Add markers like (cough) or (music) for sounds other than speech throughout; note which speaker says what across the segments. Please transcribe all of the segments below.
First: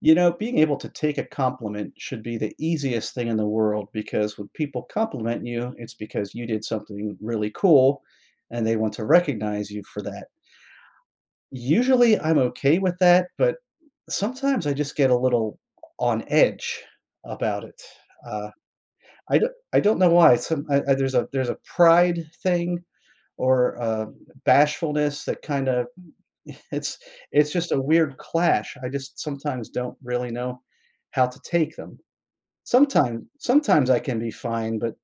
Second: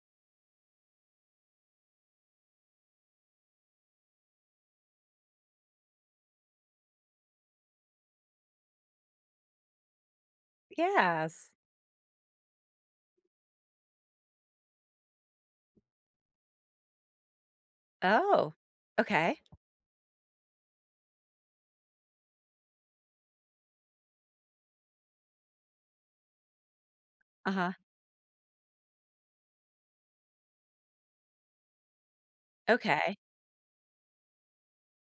Speaker 1: You know, being able to take a compliment should be the easiest thing in the world because when people compliment you, it's because you did something really cool and they want to recognize you for that.
Speaker 2: Yes.
Speaker 1: Usually I'm okay with that but, sometimes I just get a little on edge about it, uh,
Speaker 2: Oh.
Speaker 1: I
Speaker 2: Okay.
Speaker 1: d I don't know why, it's some I I there's a there's a pride thing or, um, bashfulness that kinda (chuckles) it's it's just
Speaker 2: Uh-huh.
Speaker 1: a weird clash, I just sometimes don't really know how to take them.
Speaker 2: Okay.
Speaker 1: Sometime sometimes I can be fine but,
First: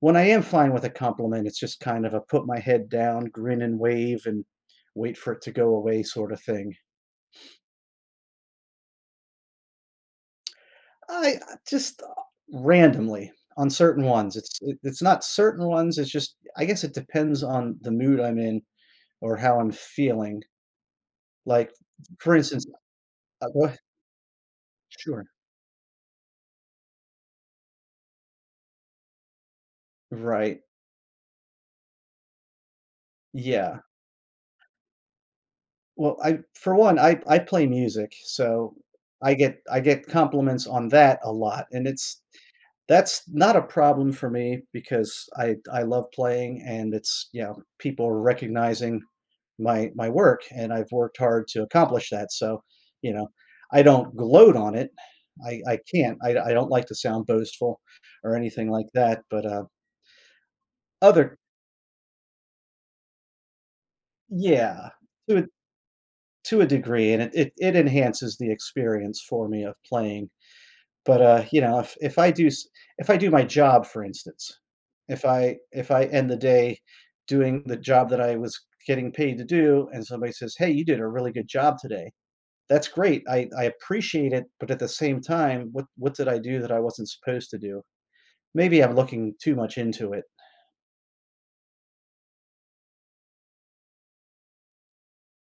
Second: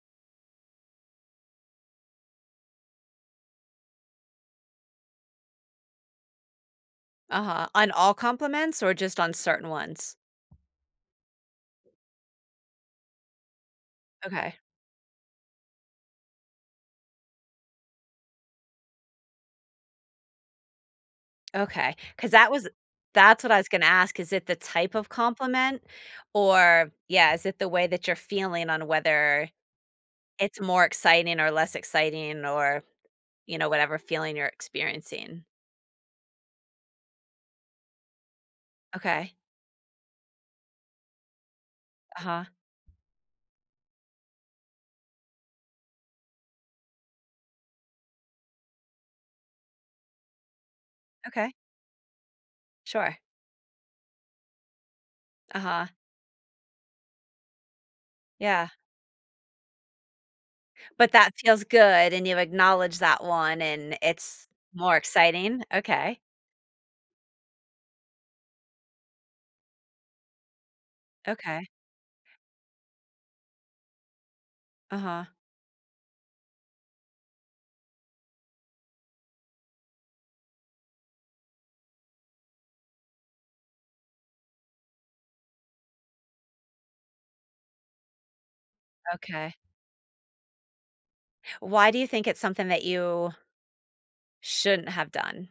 Speaker 1: when I am fine with a compliment, it's just kind of a put my head down, grin and wave, and wait for it to go away sorta thing.
Speaker 2: Uh-huh, on all compliments or just on certain ones?
Speaker 1: I, uh, just, uh, randomly, on certain ones,
Speaker 2: Okay.
Speaker 1: it's i it's not certain ones, it's just I guess it depends on the mood I'm in or how I'm feeling. Like
Speaker 2: Okay, 'cause
Speaker 1: for
Speaker 2: that
Speaker 1: instance,
Speaker 2: was that's
Speaker 1: I
Speaker 2: what I
Speaker 1: go
Speaker 2: was
Speaker 1: ah
Speaker 2: gonna ask, is it the type of
Speaker 1: Sure.
Speaker 2: compliment or yeah, is it the way that you're feeling on whether it's
Speaker 1: Right.
Speaker 2: more exciting or less exciting or, you know,
Speaker 1: Yeah.
Speaker 2: whatever feeling you're experiencing?
Speaker 1: Well, I for one, I I play music, so I
Speaker 2: Okay.
Speaker 1: get I get compliments on that a lot, and it's
Speaker 2: Uh-huh.
Speaker 1: that's not a problem for me because I th I love playing and it's yeah, people recognizing my my work and I've worked hard
Speaker 2: Okay.
Speaker 1: to accomplish that so, you
Speaker 2: Sure.
Speaker 1: know, I don't gloat on it, I I
Speaker 2: Uh-huh.
Speaker 1: can't, I I don't like to sound boastful or anything
Speaker 2: Yeah.
Speaker 1: like that, but, uh
Speaker 2: But that
Speaker 1: other
Speaker 2: feels good, and you acknowledge that one, and it's
Speaker 1: Yeah,
Speaker 2: more
Speaker 1: to a
Speaker 2: exciting? Okay.
Speaker 1: to a degree and it it enhances the experience for me of playing. But, uh, you
Speaker 2: Okay.
Speaker 1: know, if if I do s if I do my job, for instance, if
Speaker 2: Uh-huh.
Speaker 1: I if I end the day doing the job that I was getting paid to do and somebody says, "Hey, you did a really good job today," that's great, I I appreciate it but at the same time, what what did I do that I wasn't supposed to do? Maybe I'm looking
Speaker 2: Okay.
Speaker 1: too much into it.
Speaker 2: Why do you think it's something that you shouldn't have done?